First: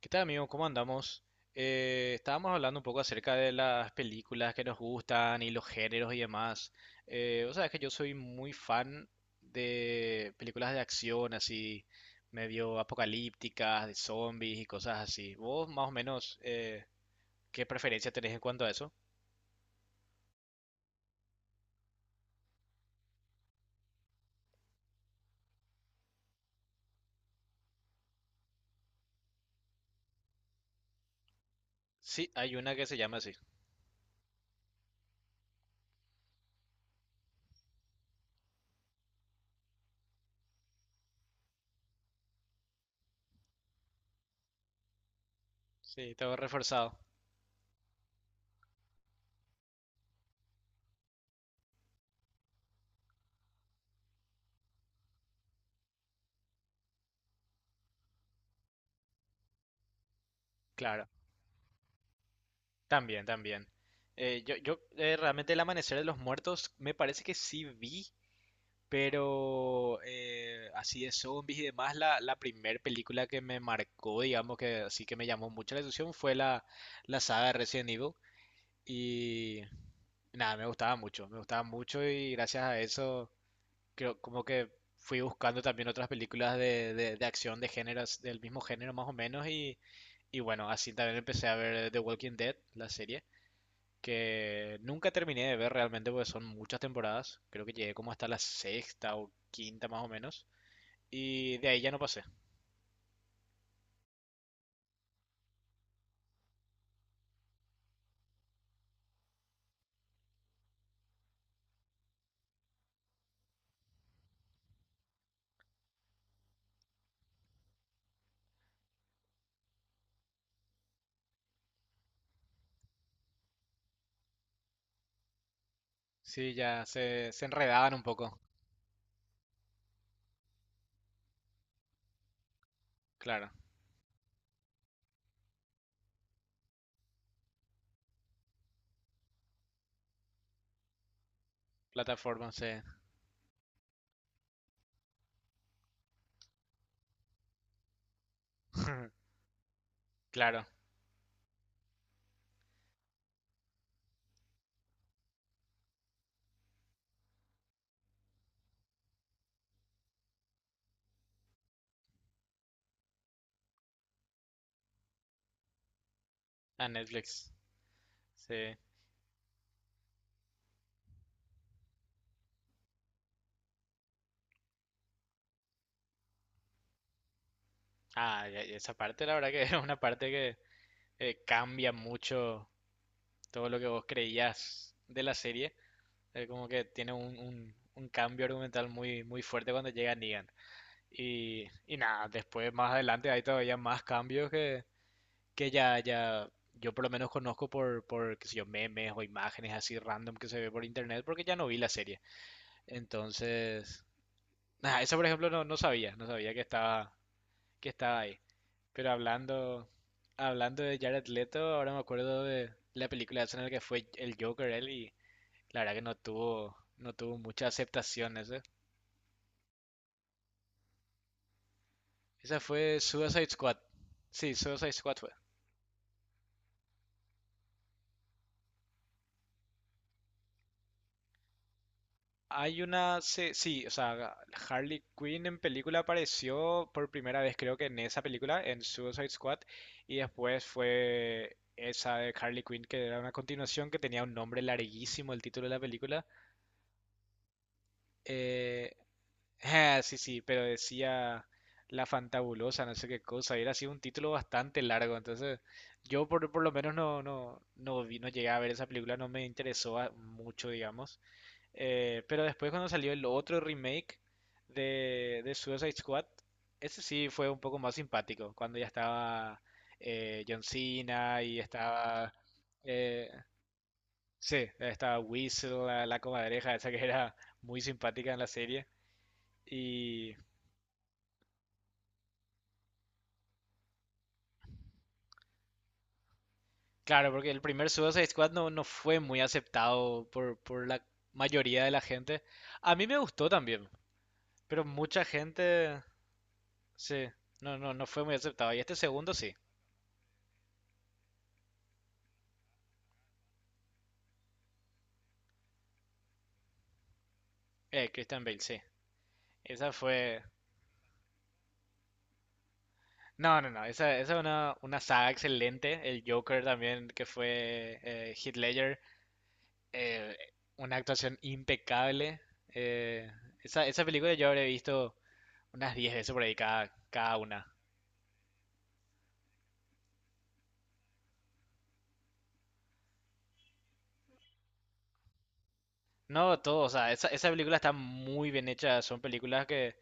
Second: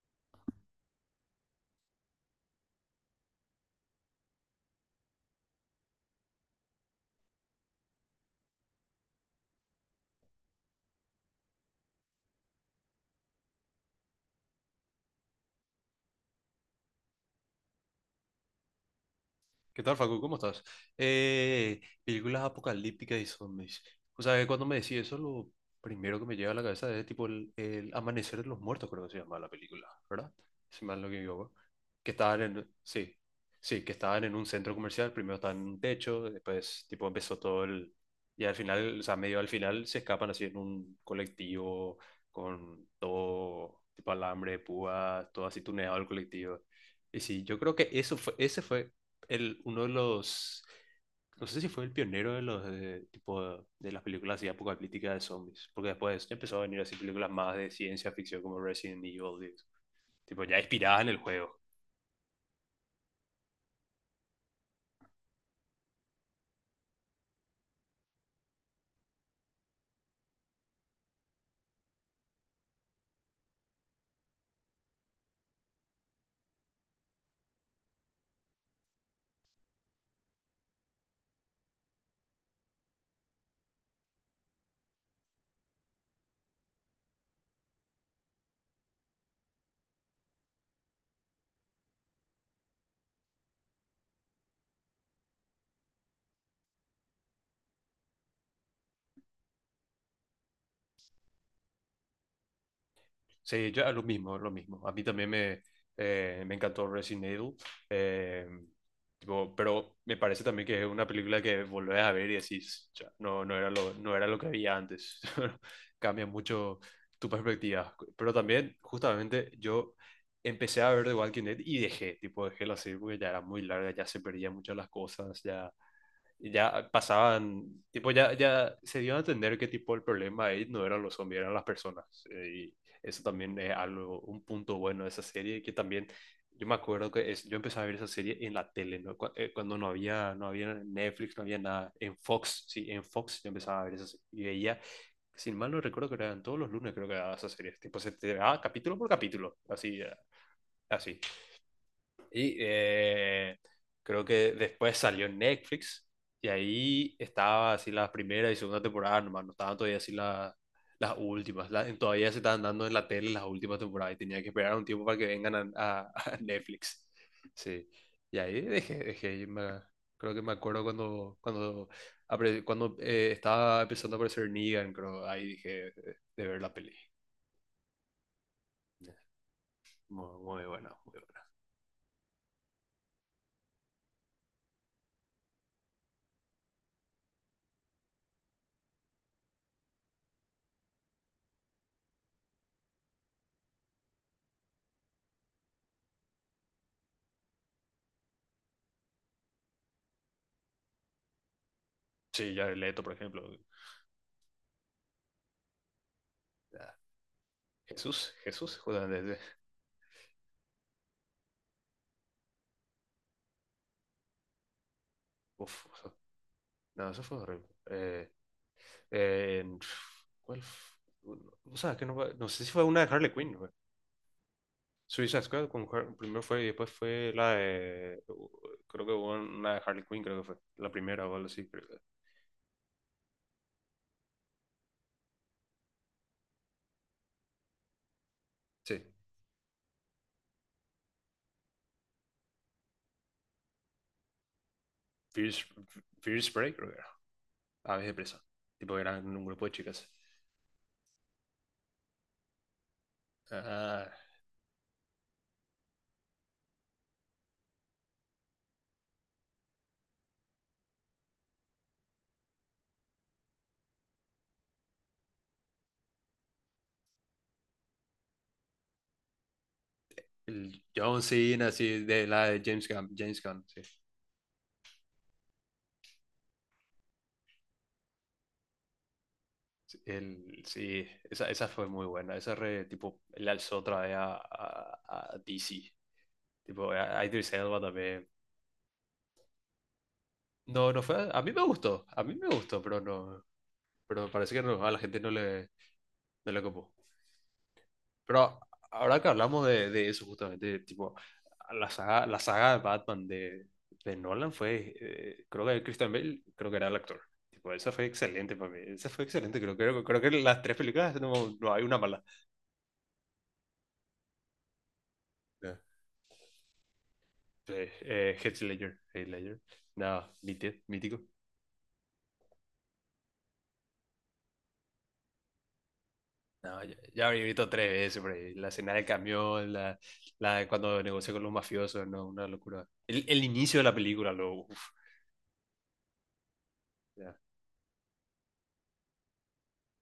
¿Qué tal, amigo? ¿Cómo andamos? Estábamos hablando un poco acerca de las películas que nos gustan y los géneros y demás. Vos sabés que yo soy muy fan de películas de acción, así medio apocalípticas, de zombies y cosas así. ¿Vos más o menos qué preferencia tenés en cuanto a eso? ¿Qué tal, Facu? ¿Cómo estás? Películas apocalípticas y zombies. O sea, que cuando me decís eso, lo primero que me llega a la cabeza es tipo el Amanecer de los Muertos, creo que se llama la película, ¿verdad? Si mal no me equivoco. Sí, hay una que se Sí, llama así. sí, que estaban en un centro comercial, primero estaban en un techo, después tipo empezó y al final, o sea, medio al final se escapan así en un colectivo con todo tipo alambre de púas, todo así tuneado el Sí, todo colectivo. reforzado. Y sí, yo creo que ese fue el, uno de los, no sé si fue el pionero tipo de las películas así apocalípticas de zombies, porque después empezó a venir así películas más de ciencia ficción como Resident Evil, tipo ya inspiradas en Claro, el juego. también, también. Yo yo Realmente El Amanecer de los Muertos me parece que sí vi, pero así de zombies y demás, la primera película que me marcó, digamos que así que me llamó mucho la atención fue la saga de Resident Evil. Y nada, me gustaba mucho, me gustaba mucho, y gracias a eso creo como que fui buscando también otras películas de acción de géneros, del mismo género más o menos. Y bueno, así también empecé a ver The Walking Dead, la serie que nunca terminé de ver realmente porque son muchas temporadas. Creo que llegué como hasta la sexta o quinta más o menos. Y de ahí ya no pasé. Sí, yo lo mismo, lo mismo. A mí también me encantó Resident Evil. eh, Tipo, pero me parece también que es una película que volvés a ver y decís, "Cha, no, no era lo que había antes." Cambia mucho tu perspectiva. Pero también, justamente, yo empecé a ver The Walking Dead y dejé la serie porque ya era muy larga, ya se perdían muchas las cosas, ya, y Sí, ya ya se pasaban, enredaban un tipo, ya, poco. ya se dio a entender que tipo el problema ahí no eran los zombies, eran las personas. Y eso Claro, también es algo, un punto bueno de esa serie, que también yo me acuerdo yo empecé a ver esa serie en la tele, ¿no? Cuando no había, Netflix, no había nada, en plataforma Fox, se... sí, en Fox yo empezaba a ver esa serie y veía, sin mal no recuerdo que eran todos los lunes creo que era esa serie, tipo se te daba capítulo por capítulo, así, Claro, así. Y creo que después salió en Netflix y ahí estaba así la primera y segunda temporada nomás, no estaban todavía así las últimas, todavía se estaban dando en la tele las últimas temporadas y tenía que esperar un tiempo para que vengan a a Netflix. Netflix. Sí, y ahí Sí. dejé, y creo que me acuerdo cuando, cuando, cuando estaba empezando a aparecer Negan, creo, ahí dije ver la peli. Ah, ya ya esa parte la verdad que es una parte Muy, que muy buena, muy buena. cambia mucho todo lo que vos creías de la serie. Como que tiene un cambio argumental muy, muy fuerte cuando llega Negan. Y nada, después más adelante hay todavía más cambios que ya, ya yo por lo menos conozco qué sé yo, memes o imágenes así random que se ve por internet porque ya no vi la serie. Sí, ya Leto, por ejemplo. Entonces, nada, eso por ejemplo no, no sabía, no sabía que estaba Jesús, ahí. Jesús, Pero justamente. hablando, hablando de Jared Leto, ahora me acuerdo de la película esa en la que fue el Joker él, y la Uf, verdad que no tuvo, no, no eso fue tuvo mucha horrible. Aceptación ese. eh, en- ¿Cuál? O sea, que no, no Esa sé si fue una fue de Harley Suicide Quinn, güey. Squad. Sí, Suicide Squad fue. Suicide Squad, con primero fue y después fue la de. Creo que hubo una de Harley Quinn, creo que fue. La primera o algo así, creo que. Hay una, se- sí, o sea, Harley Quinn en película apareció por primera vez creo que en esa película, en Sí. Suicide Squad, y después fue esa de Harley Quinn, que era una continuación que tenía un nombre larguísimo el fierce, fierce título de la película. Fear Spray, creo que era. Aves de presa. Eh, Tipo, eran un grupo de chicas. sí, sí, pero decía La Fantabulosa, no sé qué cosa, y era así un Ah, título bastante largo, entonces yo por lo menos no, no, no vi, no llegué a ver esa película, no me interesó a- mucho, digamos. Pero después cuando salió el otro remake de Suicide Squad, ese sí fue un poco más simpático, cuando ya estaba John el John Cena y Cena, sí, de estaba... la de James Gunn. eh, James Gunn, sí. sí, estaba Weasel, la comadreja esa que era muy simpática en la serie. Y Sí, esa fue muy buena. Esa tipo, le alzó otra vez a, DC. Tipo, a claro, porque Idris el Elba primer Suicide también. Squad no, no fue muy aceptado por No, no la fue. A mí me mayoría de la gustó. A mí gente. me gustó, A pero mí me no. gustó también, Pero parece que no, pero a la gente mucha no le, gente, no le copó. sí, no, no, no fue muy Pero aceptado. Y este ahora que segundo sí. hablamos de eso, justamente, tipo, la saga de Batman de Nolan fue. Creo que Christian Bale, creo que era el actor. Tipo, esa fue Christian excelente Bale, para mí. sí. Esa fue excelente, creo, Esa creo, creo que fue. las tres películas no hay una mala. No, no, no. Esa es una saga excelente. El Joker también, que fue Heath Heath Ledger, Ledger. Heath Ledger. No, eh, una mítico. actuación impecable. Eh, Esa película yo habré visto unas 10 veces por ahí No, cada, ya cada habría visto una. tres veces por ahí. La escena del camión, la de cuando negoció con los mafiosos, no, una locura. El inicio de la película, lo. Uf, No, todo. O sea, esa, ya. esa película está muy bien hecha. Son películas que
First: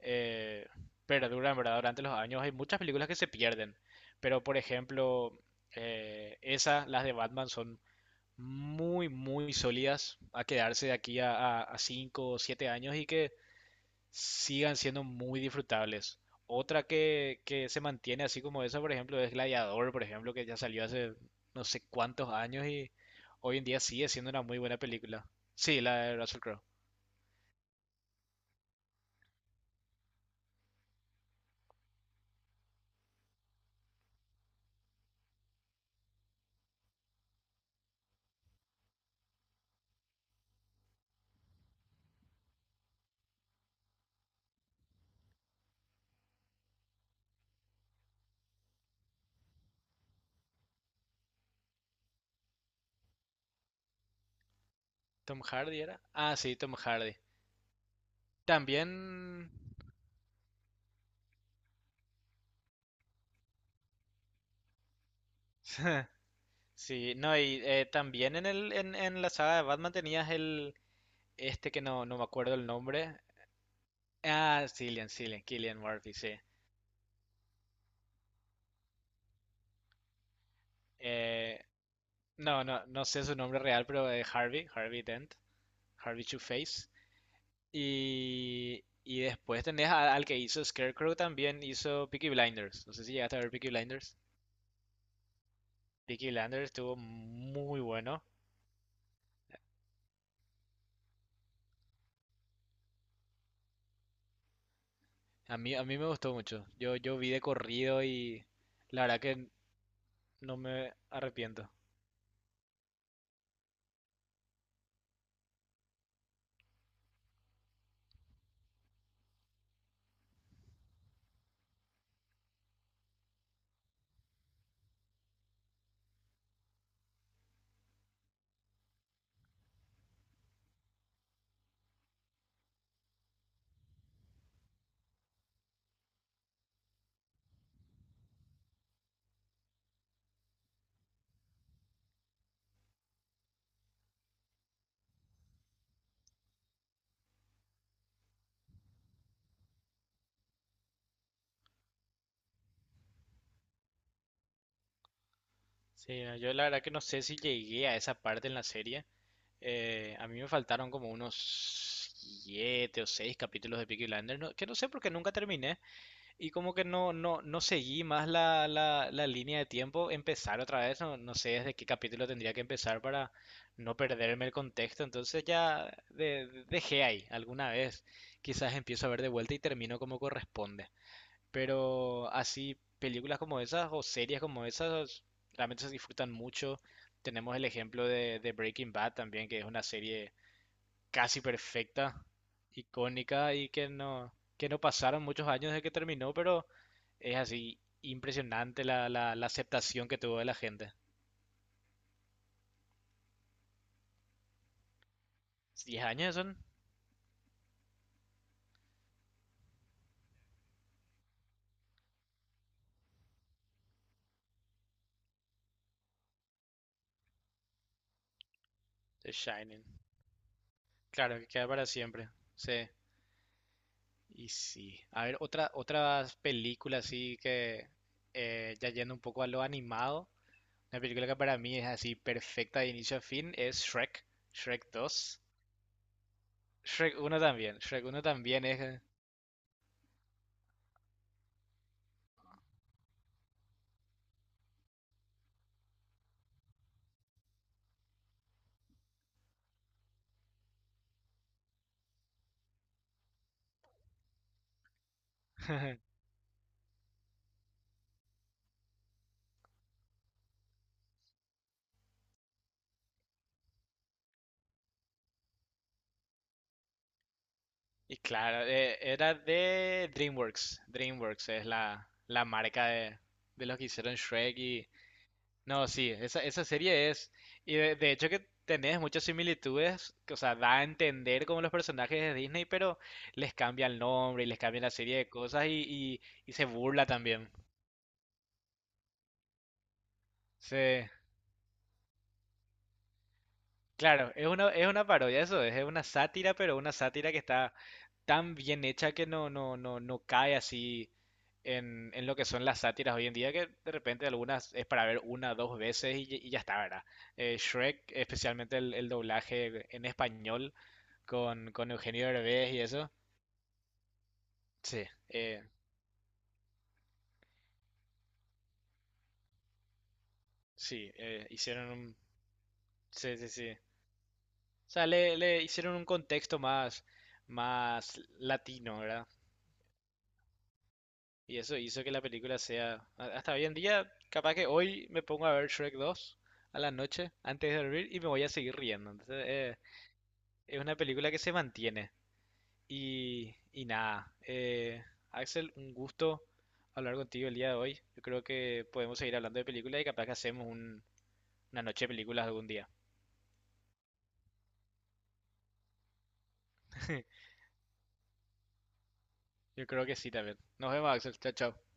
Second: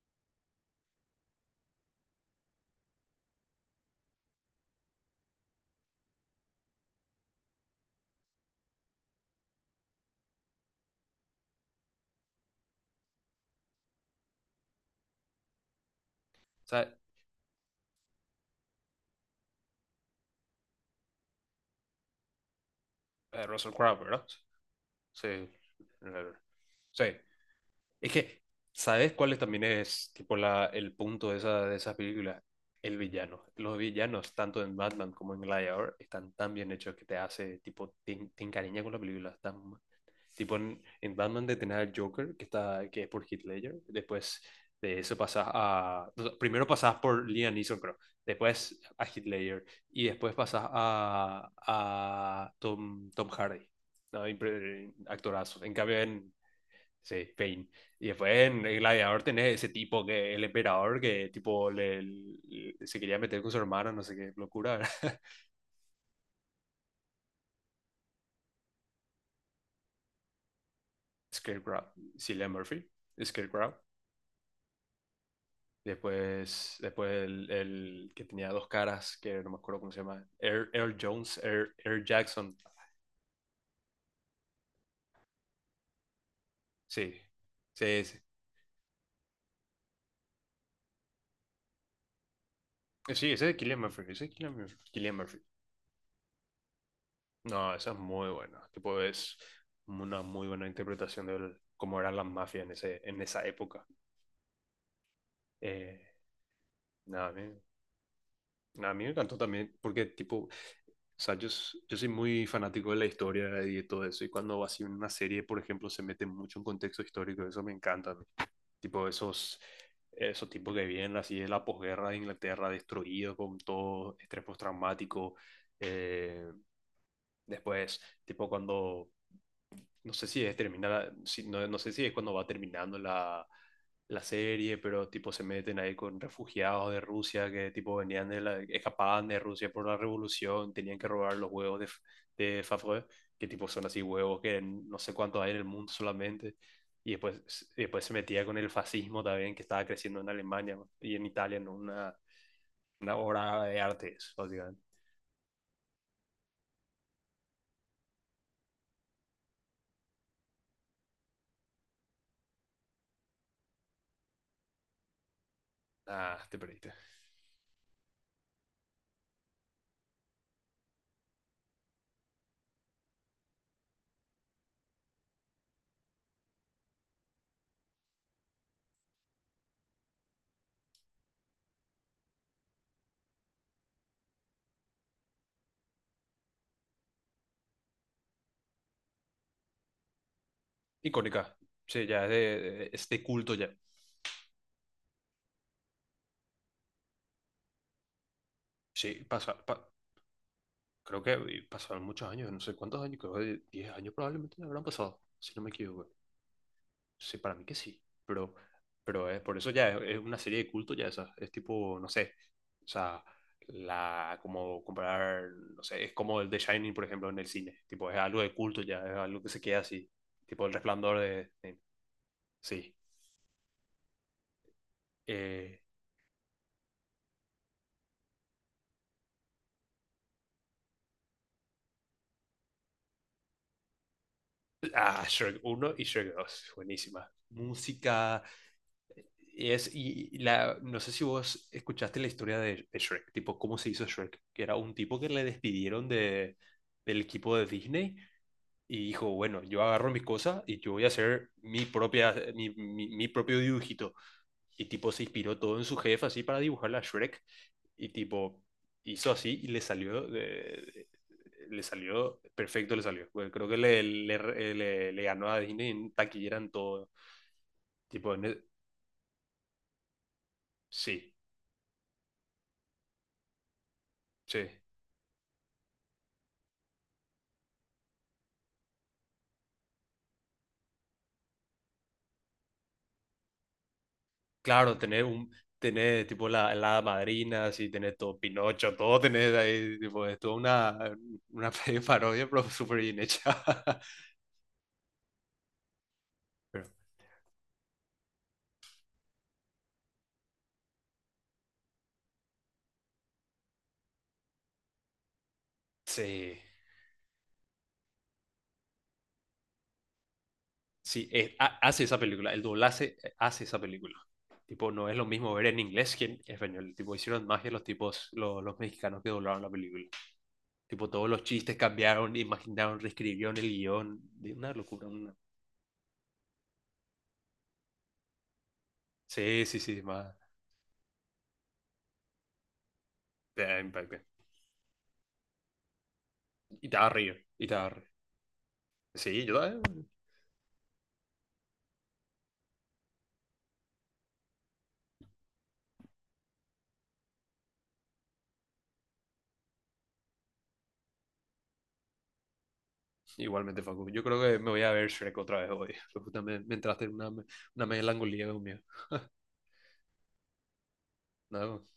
eh, perduran, ¿verdad? Durante los años. Hay muchas películas que se pierden. Pero, por ejemplo, las de Batman son muy, muy sólidas a quedarse de aquí a 5 o 7 años y que sigan siendo muy disfrutables. O Otra sea, que se mantiene así como esa, por ejemplo, es Gladiador, por ejemplo, que ya salió hace no sé cuántos años y hoy en Russell día Crowe, sigue ¿verdad? siendo una muy buena película. Sí. Sí, la de Russell Crowe. Sí. Es que, ¿sabes cuál también es tipo el punto de de esas películas? El villano. Los villanos, tanto en Batman como en Gladiator, están tan bien hechos que te hace, tipo, te encariña con la película. Están. Tipo en Batman de tener al Joker, que es por Heath Ledger. Después de eso pasas a... Primero pasas por Liam Neeson, creo. Después a Heath Ledger. Y después pasas a Tom Hardy. ¿No? ¿Tom Actorazo. En Hardy cambio era? en... Ah, sí, Tom Hardy. Sí, Pain. Y después en el Gladiador También... tenés ese tipo que el emperador que tipo se quería meter con su hermana, no sé qué locura. Sí, no, y también en, el, en la saga de Batman tenías el... Este que Scarecrow. no, no me Cillian acuerdo el Murphy. nombre. Scarecrow. Ah, sí, Cillian Murphy, sí. Después el que tenía dos caras, que no me acuerdo cómo se llama. Air Jones, Eh, Air Jackson. no, no, no sé su nombre real, pero Harvey, Harvey Dent, Harvey Two-Face. Sí, sí, sí. Y después tenés a- al que hizo Scarecrow también, hizo Peaky Blinders. No sé si Sí, llegaste a ese ver es Peaky Cillian Murphy, Blinders. ese es Cillian Murphy. Cillian Murphy. Peaky Blinders estuvo No, muy esa es bueno. muy buena. Tipo, es una muy buena interpretación de cómo eran las mafias en esa época. A mí Eh, me gustó mucho. Yo Nada, vi a de mí, corrido y la me verdad encantó que también, porque, tipo, o no me sea, yo, arrepiento. s- yo soy muy fanático de la historia y de todo eso. Y cuando así una serie, por ejemplo, se mete mucho en contexto histórico, eso me encanta. Tipo esos tipos que vienen así de la posguerra de Inglaterra, destruido con todo estrés postraumático. eh, Después, tipo cuando no sé si es terminar, no, no sé si es cuando va terminando la serie, pero tipo se meten ahí con refugiados de Rusia que tipo venían escapaban de Rusia por la revolución, tenían que robar los huevos de Favre, que tipo son así huevos que no sé cuántos hay en el mundo solamente. Y después se metía con el fascismo también que estaba creciendo en Alemania y en Italia, en una obra de arte, eso, básicamente. Sí, no, yo la verdad que no sé si llegué a esa parte en la serie. A mí me faltaron como unos siete o seis capítulos de Peaky Blinders, no- que no sé por qué nunca terminé, Ah, y te como que perdiste. no, no, no seguí más la línea de tiempo, empezar otra vez, no, no sé desde qué capítulo tendría que empezar para no perderme el contexto, entonces ya de- dejé ahí alguna vez, quizás empiezo a ver de vuelta y termino como corresponde. Pero así, películas como esas o series como esas realmente se disfrutan mucho. Tenemos el ejemplo de Breaking Bad también, que es una serie casi Icónica. Sí, ya perfecta, es de este culto icónica, y ya. Que no pasaron muchos años desde que terminó, pero es así impresionante Sí, la aceptación que tuvo de la gente. creo que pasaron muchos años, no sé cuántos años, creo que 10 años probablemente ya habrán pasado, si no me ¿Diez equivoco. años son? Sí, para mí que sí, pero, pero por eso ya es una serie de culto ya esa, es tipo, no sé, o sea, como comparar, no sé, es como el The Shining, por ejemplo, en el cine, tipo, es algo de culto ya, es The algo que se queda Shining. así, tipo el resplandor Claro, que queda para siempre. Sí. sí. Y sí. A ver, otra, Eh, otras películas así que ya yendo un poco a lo animado. Una película que para mí es así perfecta de inicio a fin es Shrek, Shrek dos. Shrek uno y Shrek 2 buenísima. Shrek uno Música, también es... y no sé si vos escuchaste la historia de Shrek, tipo, cómo se hizo Shrek, que era un tipo que le despidieron del equipo de Disney y dijo, bueno, yo agarro mis cosas y yo voy a hacer mi, propia, mi propio dibujito. Y tipo, se inspiró todo en su jefe así para dibujar la Shrek y tipo, hizo así y le salió perfecto, le salió. Bueno, creo que le ganó a Disney en taquillera en todo. Y Tipo, en claro, era de DreamWorks. sí, DreamWorks es la, la marca de los que hicieron Shrek sí. y... No, sí, esa serie es... Y de hecho que tenés muchas similitudes, que, o sea, da a entender como los personajes de Disney, pero les cambia el nombre y les cambia la Claro, serie de cosas, tener tipo y se la hada burla también. madrina, así, tener todo Pinocho, todo tener ahí, tipo, es toda Sí. una parodia, pero súper bien hecha. Claro, es una parodia, eso es una sátira, pero Pero, una sátira que está tan bien hecha que no, no, no, no cae así en lo que son las sátiras hoy en día, que de repente algunas es para ver una, dos veces y ya, y ya sí, está, ¿verdad? Shrek, especialmente el doblaje en español sí, con hace esa Eugenio película, el Derbez y eso. doblaje hace esa película. Tipo, Sí, no es lo mismo ver eh, en inglés que en español. Tipo, hicieron magia los tipos, los mexicanos que doblaron la película. Tipo, sí, todos los chistes hicieron un... cambiaron, imaginaron, Sí, sí, reescribieron el sí. O guión. De una sea, locura, una... le hicieron un contexto más, más latino, ¿verdad? Sí, sí, sí, más... Y eso hizo que la película sea, a- hasta Te hoy en da día, impacto. capaz que hoy me pongo a ver Shrek 2 a Y la te da noche río, y antes te de da río. dormir y me voy a seguir riendo. Sí, Entonces, yo también. es una película que se mantiene. Y nada, Axel, un gusto hablar contigo el día de hoy. Yo creo que podemos seguir hablando de películas y capaz que hacemos un- una noche de películas algún día. Igualmente, Facu. Yo creo que me voy a ver Shrek otra vez hoy. Justamente me entraste en una, una melancolía conmigo. Yo creo que sí también. Nos vemos, Axel. Chao, chao. Nada,